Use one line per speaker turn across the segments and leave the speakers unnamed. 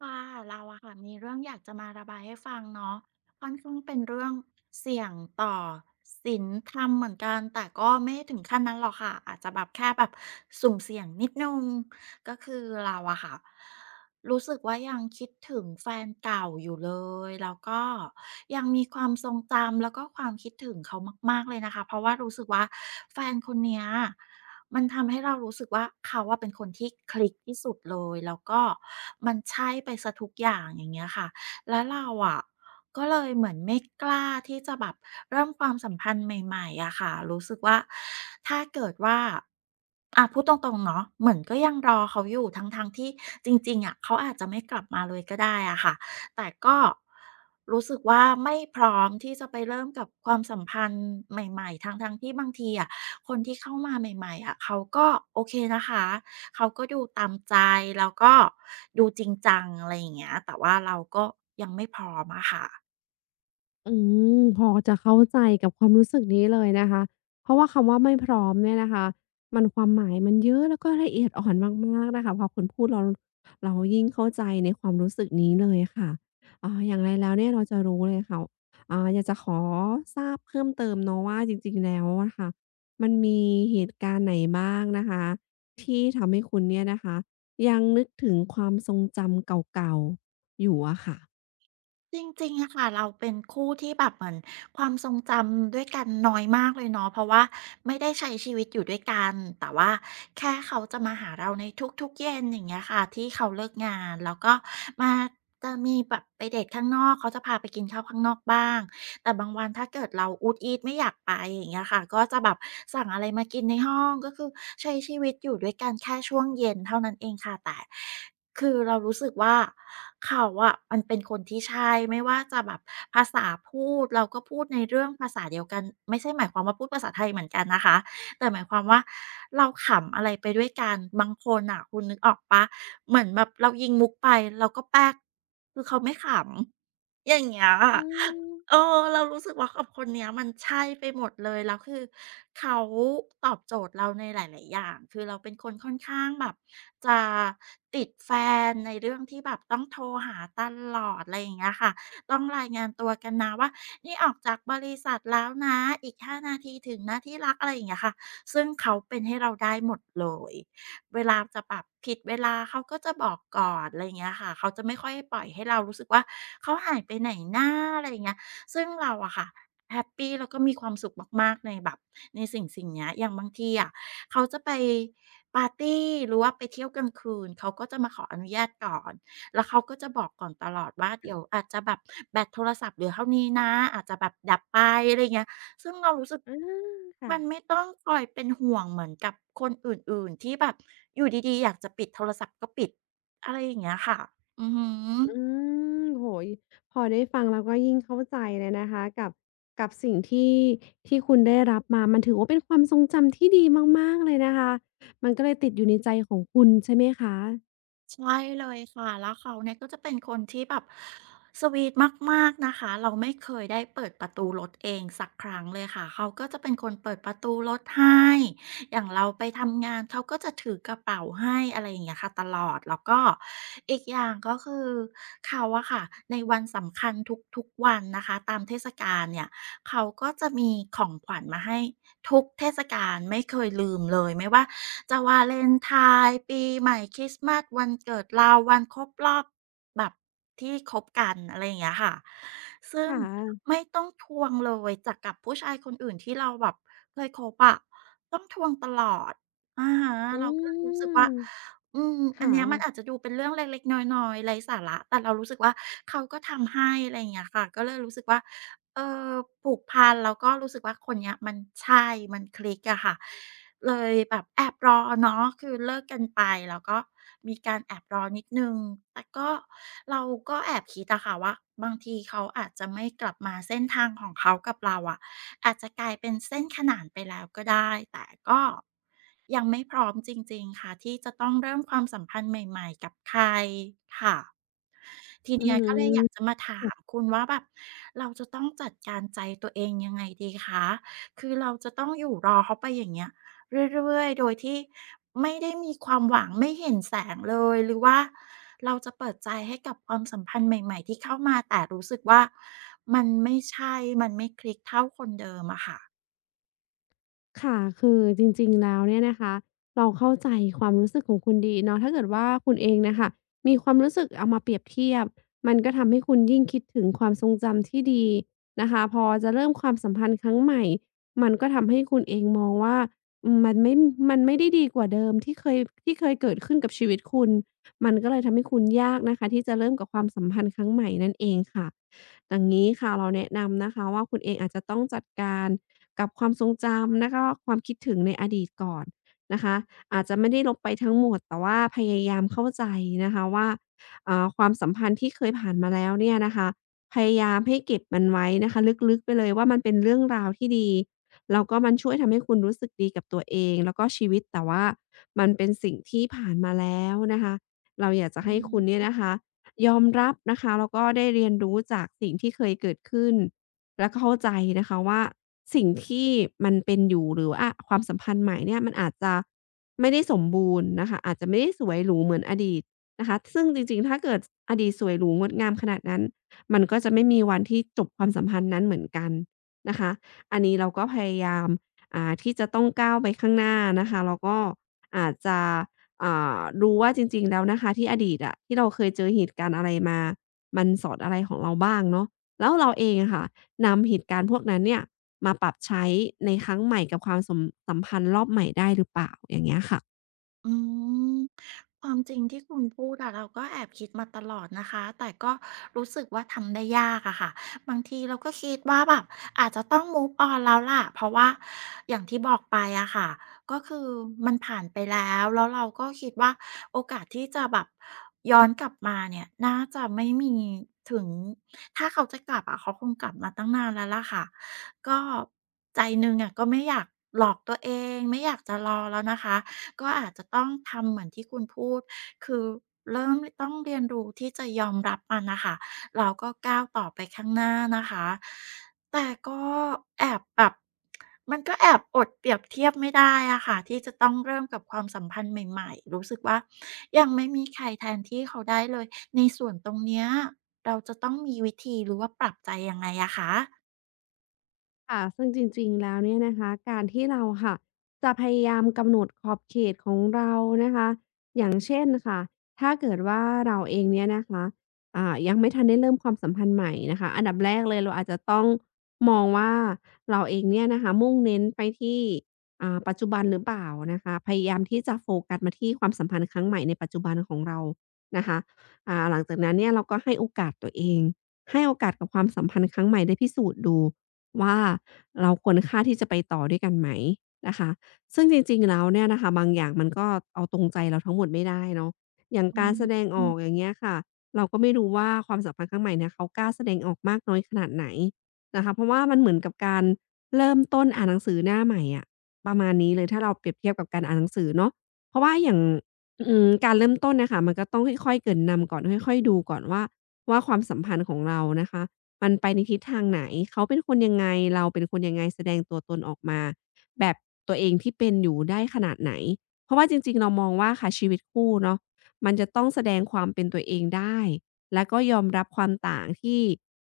ค่ะเราอะค่ะมีเรื่องอยากจะมาระบายให้ฟังเนาะค่อนข้างเป็นเรื่องเสี่ยงต่อศีลธรรมเหมือนกันแต่ก็ไม่ถึงขั้นนั้นหรอกค่ะอาจจะแบบแค่แบบสุ่มเสี่ยงนิดนึงก็คือเราอะค่ะรู้สึกว่ายังคิดถึงแฟนเก่าอยู่เลยแล้วก็ยังมีความทรงจำแล้วก็ความคิดถึงเขามากๆเลยนะคะเพราะว่ารู้สึกว่าแฟนคนเนี้ย มันทำให้เรารู้สึกว่าเขาว่าเป็นคนที่คลิกที่สุดเลยแล้วก็มันใช่ไปเสียทุกอย่างอย่างเงี้ยค่ะแล้วเราอะก็เลยเหมือนไม่กล้าที่จะแบบเริ่มความสัมพันธ์ใหม่ๆอะค่ะรู้สึกว่าถ้าเกิดว่า อ่ะพูดตรงๆเนาะเหมือนก็ยังรอเขาอยู่ทั้งๆที่จริงๆอะเขาอาจจะไม่กลับมาเลยก็ได้อะค่ะแต่ก็รู้สึกว่าไม่พร้อมที่จะไปเริ่มกับความสัมพันธ์ใหม่ๆทั้งๆที่บางทีอะคนที่เข้ามาใหม่ๆอะเขาก็โอเคนะคะเขาก็ดูตามใจแล้วก็ดูจริงจังอะไรอย่างเงี้ยแต่ว่าเราก็ยังไม่พร้อมอะค่ะ
อืพอจะเข้าใจกับความรู้สึกนี้เลยนะคะเพราะว่าคำว่าไม่พร้อมเนี่ยนะคะมันความหมายมันเยอะแล้วก็ละเอียดอ่อนมากๆนะคะพอคุณพูดเรายิ่งเข้าใจในความรู้สึกนี้เลยค่ะอย่างไรแล้วเนี่ยเราจะรู้เลยค่ะอยากจะขอทราบเพิ่มเติมเนาะว่าจริงๆแล้วอะค่ะมันมีเหตุการณ์ไหนบ้างนะคะที่ทำให้คุณเนี่ยนะคะยังนึกถึงความทรงจำเก่าๆอยู่อะค่ะ
จริงๆอะค่ะเราเป็นคู่ที่แบบเหมือนความทรงจำด้วยกันน้อยมากเลยเนาะเพราะว่าไม่ได้ใช้ชีวิตอยู่ด้วยกันแต่ว่าแค่เขาจะมาหาเราในทุกๆเย็นอย่างเงี้ยค่ะที่เขาเลิกงานแล้วก็มาจะมีแบบไปเดทข้างนอกเขาจะพาไปกินข้าวข้างนอกบ้างแต่บางวันถ้าเกิดเราอูดอีดไม่อยากไปอย่างเงี้ยค่ะก็จะแบบสั่งอะไรมากินในห้องก็คือใช้ชีวิตอยู่ด้วยกันแค่ช่วงเย็นเท่านั้นเองค่ะแต่ คือเรารู้สึกว่าเขาอะมันเป็นคนที่ใช่ไม่ว่าจะแบบภาษาพูดเราก็พูดในเรื่องภาษาเดียวกันไม่ใช่หมายความว่าพูดภาษาไทยเหมือนกันนะคะแต่หมายความว่าเราขำอะไรไปด้วยกันบางคนน่ะคุณนึกออกเปล่าเหมือนแบบเรายิงมุกไปเราก็แป๊กคือเขาไม่ขำ อย่างเงี้ยอะ
อืม
เออเรารู้สึกว่ากับคนเนี้ยมันใช่ไปหมดเลยแล้วคือเขาตอบโจทย์เราในหลายๆอย่างคือเราเป็นคนค่อนข้างแบบจะติดแฟนในเรื่องที่แบบต้องโทรหาตลอดอะไรอย่างเงี้ยค่ะต้องรายงานตัวกันนะว่านี่ออกจากบริษัทแล้วนะอีก5นาทีถึงนะที่รักอะไรอย่างเงี้ยค่ะซึ่งเขาเป็นให้เราได้หมดเลย เวลาจะแบบผิดเวลาเขาก็จะบอกก่อนอะไร่าเงี้ยค่ะเขาจะไม่ค่อยปล่อยให้เรารู้สึกว่าเขาหายไปไหนหนาอะไรเงี้ยซึ่งเราอะค่ะแฮปปีแล้วก็มีความสุขมากๆในแบบในสิ่งสิ่งเนี้ยอย่างบางทีอะเขาจะไปปาร์ตีหรือว่าไปเที่ยวกลางคืนเขาก็จะมาขออนุญาตก่อนแล้วเขาก็จะบอกก่อนตลอดว่าเดี๋ยวอาจจะแบบแบตโทรศัพท์เหลือเท่านี้นะอาจจะแบบดับไปอะไรเงี้ย ซึ่งเรารู้สึกมัน
ค่ะ
ไม่ต้องคอยเป็นห่วงเหมือนกับคนอื่นๆที่แบบอยู่ดีๆอยากจะปิดโทรศัพท์ก็ปิดอะไรอย่างเงี้ยค่ะอือฮึ
อืมโอ้โฮพอได้ฟังแล้วก็ยิ่งเข้าใจเลยนะคะกับสิ่งที่คุณได้รับมามันถือว่าเป็นความทรงจำที่ดีมากๆเลยนะคะมันก็เลยติดอยู่ในใจของคุณใช่ไหมคะ
ใช่เลยค่ะแล้วเขาเนี่ยก็จะเป็นคนที่แบบสวีทมากๆนะคะเราไม่เคยได้เปิดประตูรถเองสักครั้งเลยค่ะเขาก็จะเป็นคนเปิดประตูรถให้อย่างเราไปทำงานเขาก็จะถือกระเป๋าให้อะไรอย่างเงี้ยค่ะตลอดแล้วก็อีกอย่างก็คือเขาอะค่ะในวันสำคัญทุกๆวันนะคะตามเทศกาลเนี่ยเขาก็จะมีของขวัญมาให้ ทุกเทศกาลไม่เคยลืมเลยไม่ว่าจะวาเลนไทน์ปีใหม่คริสต์มาสวันเกิดเราวันครบรอบแบบที่คบกันอะไรอย่างเงี้ยค่ะซึ่
ค
ง
่ะ
ไม่ต้องทวงเลยจากกับผู้ชายคนอื่นที่เราแบบเคยคบอะต้องทวงตลอดอะฮะ
อื
เราก็เลยรู้
ม
สึกว่าอืมอัน
ค่ะ
เนี้ยมันอาจจะดูเป็นเรื่องเล็กๆน้อยๆไร้สาระแต่เรารู้สึกว่าเขาก็ทำให้อะไรอย่างเงี้ยค่ะก็เลยรู้สึกว่า เอ่อผูกพันแล้วก็รู้สึกว่าคนเนี้ยมันใช่มันคลิกอะค่ะเลยแบบแอบรอเนาะคือเลิกกันไปแล้วก็มีการแอบรอนิดหนึ่งแต่ก็เราก็แอบคิดอะค่ะว่าบางทีเขาอาจจะไม่กลับมาเส้นทางของเขากับเราอะอาจจะกลายเป็นเส้นขนานไปแล้วก็ได้แต่ก็ยังไม่พร้อมจริงๆค่ะที่จะต้องเริ่มความสัมพันธ์ใหม่ๆกับใครค่ะ ที
อื
เนี้
อ
ย
ฮึ
ก็เลยอยากจะมาถามคุณว่าแบบเราจะต้องจัดการใจตัวเองยังไงดีคะคือเราจะต้องอยู่รอเขาไปอย่างเงี้ยเรื่อยๆโดยที่ไม่ได้มีความหวังไม่เห็นแสงเลยหรือว่าเราจะเปิดใจให้กับความสัมพันธ์ใหม่ๆที่เข้ามาแต่รู้สึกว่ามันไม่ใช่มันไม่คลิกเท่าคนเดิมอะค่ะ
ค่ะ คือจริงๆ แล้วเนี่ยนะคะ เราเข้าใจความรู้สึกของคุณดีเนาะถ้าเกิดว่าคุณเองน่ะค่ะมีความรู้สึกเอามาเปรียบเทียบ มันก็ทำให้คุณยิ่งคิดถึงความทรงจำที่ดีนะคะพอจะเริ่มความสัมพันธ์ครั้งใหม่มันก็ทำให้คุณเองมองว่าอืมมันไม่มันไม่ได้ดีกว่าเดิมที่เคยเกิดขึ้นกับชีวิตคุณ มันก็เลยทำให้คุณยากนะคะที่จะเริ่มกับความสัมพันธ์ครั้งใหม่นั่นเองค่ะอย่างงี้ค่ะเราแนะนำนะคะว่าคุณเองอาจจะต้องจัดการ กับความทรงจำแล้วก็ความคิดถึงในอดีตก่อนนะคะอาจจะไม่ได้ลบไปทั้งหมดแต่ว่าพยายามเข้าใจนะคะว่าความสัมพันธ์ที่เคยผ่านมาแล้วเนี่ยนะคะพยายามให้เก็บมันไว้นะคะลึกๆไปเลยว่ามันเป็นเรื่องราวที่ดีแล้วก็มันช่วยทำให้คุณรู้สึกดีกับตัวเองแล้วก็ชีวิตแต่ว่ามันเป็นสิ่งที่ผ่านมาแล้วนะคะเราอยากจะ
อื
ให้คุณ
ม
เนี่ยนะคะยอมรับนะคะแล้วก็ได้เรียนรู้จากสิ่งที่เคยเกิดขึ้น แล้วก็เข้าใจนะคะว่าสิ่งที่มันเป็นอยู่หรือว่าความสัมพันธ์ใหม่เนี่ยมันอาจจะไม่ได้สมบูรณ์นะคะอาจจะไม่ได้สวยหรูเหมือนอดีตนะคะซึ่งจริงๆ ถ้าเกิดอดีตสวยหรูงดงามขนาดนั้นมันก็จะไม่มีวันที่จบความสัมพันธ์นั้นเหมือนกันนะคะอันนี้เราก็พยายามที่จะต้องก้าวไปข้างหน้านะคะแล้วก็อาจจะอ่ดูว่าจริงๆแล้วนะคะที่อดีตอะที่เราเคยเจอเหตุการณ์อะไรมามันสอนอะไรของเราบ้างเนาะแล้วเราเองอะค่ะ นำเหตุการณ์พวกนั้นเนี่ยมาปรับใช้ในครั้งใหม่กับความสมสัมพันธ์รอบใหม่ได้หรือเปล่าอย่างเงี้ยค่ะ
อืมความจริงที่คุณพูดอะเราก็แอบคิดมาตลอดนะคะแต่ก็รู้สึกว่าทำได้ยากอะค่ะบางทีเราก็คิดว่าแบบอาจจะต้อง move on แล้วล่ะเพราะว่าอย่างที่บอกไปอะค่ะก็คือมันผ่านไปแล้วแล้วเราก็คิดว่าโอกาสที่จะแบบย้อนกลับมาเนี่ยน่าจะไม่มีถึงถ้าเขาจะกลับอะเขาคงกลับมาตั้งนานแล้วล่ะค่ะก็ใจหนึงอะก็ไม่อยากหลอกตัวเองไม่อยากจะรอแล้วนะคะ ก็อาจจะต้องทำเหมือนที่คุณพูด คือเริ่มต้องเรียนรู้ที่จะยอมรับมันนะคะเราก็ก้าวต่อไปข้างหน้านะคะแต่ก็แอบแบบมันก็แอบอดเปรียบเทียบไม่ได้อะค่ะที่จะต้องเริ่มกับความสัมพันธ์ใหม่ๆรู้สึกว่ายังไม่มีใครแทนที่เขาได้เลย ในส่วนตรงเนี้ยเราจะต้องมีวิธีหรือว่าปรับใจยังไงอะคะ
ค่ะซึ่งจริงๆ แล้วเนี่ยนะคะการที่เราค่ะจะพยายามกำหนดขอบเขตของเรานะคะอย่างเช่นค่ะถ้าเกิดว่าเราเองเนี่ยนะคะยังไม่ทันได้เริ่มความสัมพันธ์ใหม่นะคะอันดับแรกเลยเราอาจจะต้องมองว่าเราเองเนี่ยนะคะมุ่งเน้นไปที่ปัจจุบันหรือเปล่านะคะพยายามที่จะโฟกัสมาที่ความสัมพันธ์ครั้งใหม่ในปัจจุบันของเรานะคะหลังจากนั้นเนี่ยเราก็ให้โอกาสตัวเองให้โอกาสกับความสัมพันธ์ครั้งใหม่ได้พิสูจน์ดู ว่าเราควรค่าที่จะไปต่อด้วยกันไหมนะคะซึ่งจริงๆ แล้วเนี่ยนะคะบางอย่างมันก็เอาตรงใจเราทั้งหมดไม่ได้เนาะอย่าง
อื
การแสดงออ
ม
กอย่างเงี้ยค่ะเราก็ไม่รู้ว่าความสัมพันธ์ครั้งใหม่เนี่ยเขากล้าแสดงออกมากน้อยขนาดไหนนะคะเพราะว่ามันเหมือนกับการเริ่มต้นอ่านหนังสือหน้าใหม่อะประมาณนี้เลยถ้าเราเปรียบเทียบกับการอ่านหนังสือเนาะเพราะว่าอย่างการเริ่มต้นน่ะค่ะมันก็ต้องค่อยๆเกริ่นนำก่อนค่อยๆดูก่อนว่าความสัมพันธ์ของเรานะคะ มันไปในทิศทางไหนเขาเป็นคนยังไง เราเป็นคนยังไงแสดงตัวตนออกมาแบบตัวเองที่เป็นอยู่ได้ขนาดไหน เพราะว่าจริงๆ เรามองว่าค่ะชีวิตคู่เนาะมันจะต้องแสดงความเป็นตัวเองได้และก็ยอมรับความต่างที่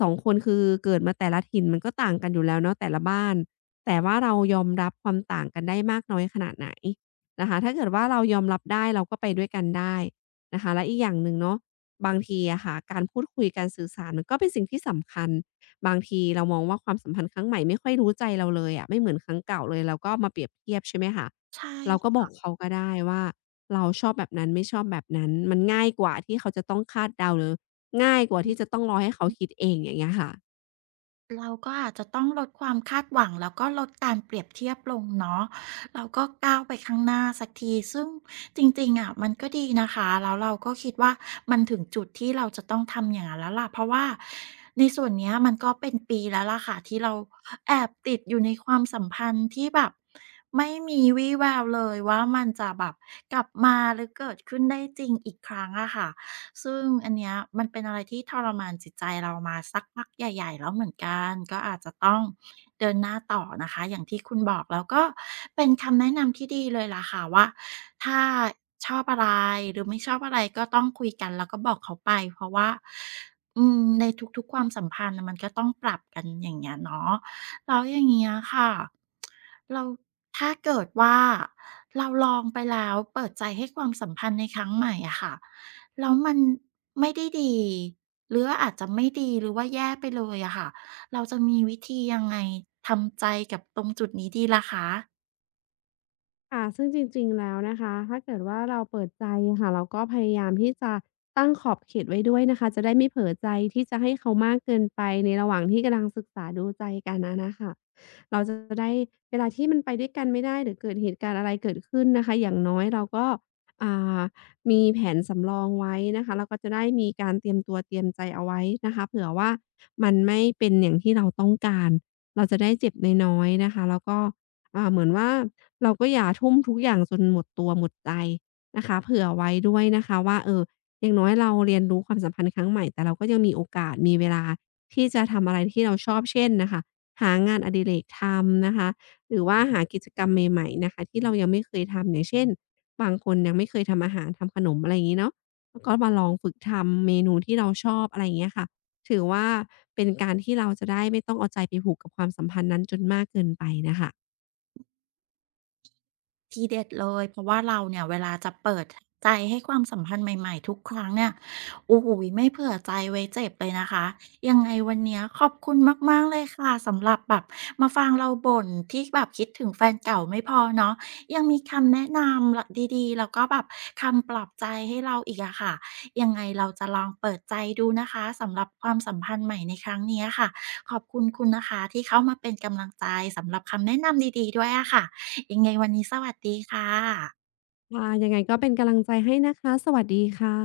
สองคนคือเกิดมาแต่ละถิ่นมันก็ต่างกันอยู่แล้วเนาะแต่ละบ้าน แต่ว่าเรายอมรับความต่างกันได้มากน้อยขนาดไหนนะคะถ้าเกิดว่าเรายอมรับได้เราก็ไปด้วยกันได้นะคะและอีกอย่างหนึ่งเนาะ บางทีอะค่ะการพูดคุยการสื่อสารมันก็เป็นสิ่งที่สำคัญบางทีเรามองว่าความสัมพันธ์ครั้งใหม่ไม่ค่อยรู้ใจเราเลยอะไม่เหมือนครั้งเก่าเลยเราก็มาเปรียบเทียบใช่ไหมคะ
ใช
เราก็
่
บอกเขาก็ได้ว่าเราชอบแบบนั้นไม่ชอบแบบนั้นมันง่ายกว่าที่เขาจะต้องคาดเดาหรือง่ายกว่าที่จะต้องรอให้เขาคิดเองอย่างเงี้ยค่ะ
เราก็อาจจะต้องลดความคาดหวังแล้วก็ลดการเปรียบเทียบลงเนาะเราก็ก้าวไปข้างหน้าสักทีซึ่งจริงๆอะมันก็ดีนะคะแล้วเราก็คิดว่ามันถึงจุดที่เราจะต้องทำอย่างนั้นแล้วล่ะเพราะว่าในส่วนเนี้ยมันก็เป็นปีแล้วล่ะค่ะที่เราแอบติดอยู่ในความสัมพันธ์ที่แบบไม่มีวี่แววเลยว่ามันจะแบบกลับมาหรือเกิดขึ้นได้จริงอีกครั้งอะค่ะ ซึ่งอันเนี้ยมันเป็นอะไรที่ทรมานจิตใจเรามาสักพักใหญ่ๆแล้วเหมือนกันก็อาจจะต้องเดินหน้าต่อนะคะอย่างที่คุณบอกแล้วก็เป็นคำแนะนำที่ดีเลยล่ะค่ะว่าถ้าชอบอะไรหรือไม่ชอบอะไรก็ต้องคุยกันแล้วก็บอกเขาไปเพราะว่าอืมในทุกๆความสัมพันธ์น่ะมันก็ต้องปรับกันอย่างเงี้ยเนาะแล้วอย่างเงี้ยค่ะเราถ้าเกิดว่าเราลองไปแล้วเปิดใจให้ความสัมพันธ์ในครั้งใหม่อะค่ะ แล้วมันไม่ได้ดีหรือว่าอาจจะไม่ดีหรือว่าแย่ไปเลยอะค่ะ เราจะมีวิธียังไงทำใจกับตรงจุดนี้ดีล่ะคะ
ค่ะซึ่งจริงๆแล้วนะคะถ้าเกิดว่าเราเปิดใจะค่ะเราก็พยายามที่จะตั้งขอบเขตไว้ด้วยนะคะจะได้ไม่เผลอใจที่จะให้เขามากเกินไปในระหว่างที่กำลังศึกษาดูใจกันอะนะคะเราจะได้เวลาที่มันไปด้วยกันไม่ได้หรือเกิดเหตุการณ์อะไรเกิดขึ้นนะคะอย่างน้อยเราก็อ่ามีแผนสำรองไว้นะคะเราก็จะได้มีการเตรียมตัวเตรียมใจเอาไว้นะคะเผื่อว่ามันไม่เป็นอย่างที่เราต้องการเราจะได้เจ็บน้อยๆนะคะแล้วก็ เหมือนว่าเราก็อย่าทุ่มทุกอย่างจนหมดตัวหมดใจนะคะเผื่อไว้ด้วยนะคะว่าเอออย่างน้อยเราเรียนรู้ความสัมพันธ์ครั้งใหม่แต่เราก็ยังมีโอกาสมีเวลาที่จะทำอะไรที่เราชอบเช่นน่ะค่ะหางานอดิเรกทำนะคะหรือว่าหากิจกรรมใหม่ๆนะคะที่เรายังไม่เคยทำอย่างเช่นบางคนยังไม่เคยทำอาหารทำขนมอะไรอย่างงี้เนาะแล้วก็มาลองฝึกทำเมนูที่เราชอบอะไรอย่างเงี้ยค่ะถือว่าเป็นการที่เราจะได้ไม่ต้องเอาใจไปผูกกับความสัมพันธ์นั้นจนมากเกินไปน่ะค่ะ
ทีเด็ดเลยเพราะว่าเราเนี่ยเวลาจะเปิดใจให้ความสัมพันธ์ใหม่ๆทุกครั้งเนี่ยโอ้โหไม่เผื่อใจไว้เจ็บเลยนะคะยังไงวันเนี้ยขอบคุณมากๆเลยค่ะสำหรับแบบมาฟังเราบ่นที่แบบคิดถึงแฟนเก่าไม่พอเนาะยังมีคำแนะนำดีๆแล้วก็แบบคำปลอบใจให้เราอีกอะค่ะยังไงเราจะลองเปิดใจดูนะคะสำหรับความสัมพันธ์ใหม่ในครั้งเนี้ยค่ะขอบคุณคุณนะคะที่เข้ามาเป็นกำลังใจสำหรับคำแนะนำดีๆด้วยอะค่ะ ยังไงวันนี้สวัสดีค่ะ
ค่ะยังไงก็เป็นกำลังใจให้นะคะ สวัสดีค่ะ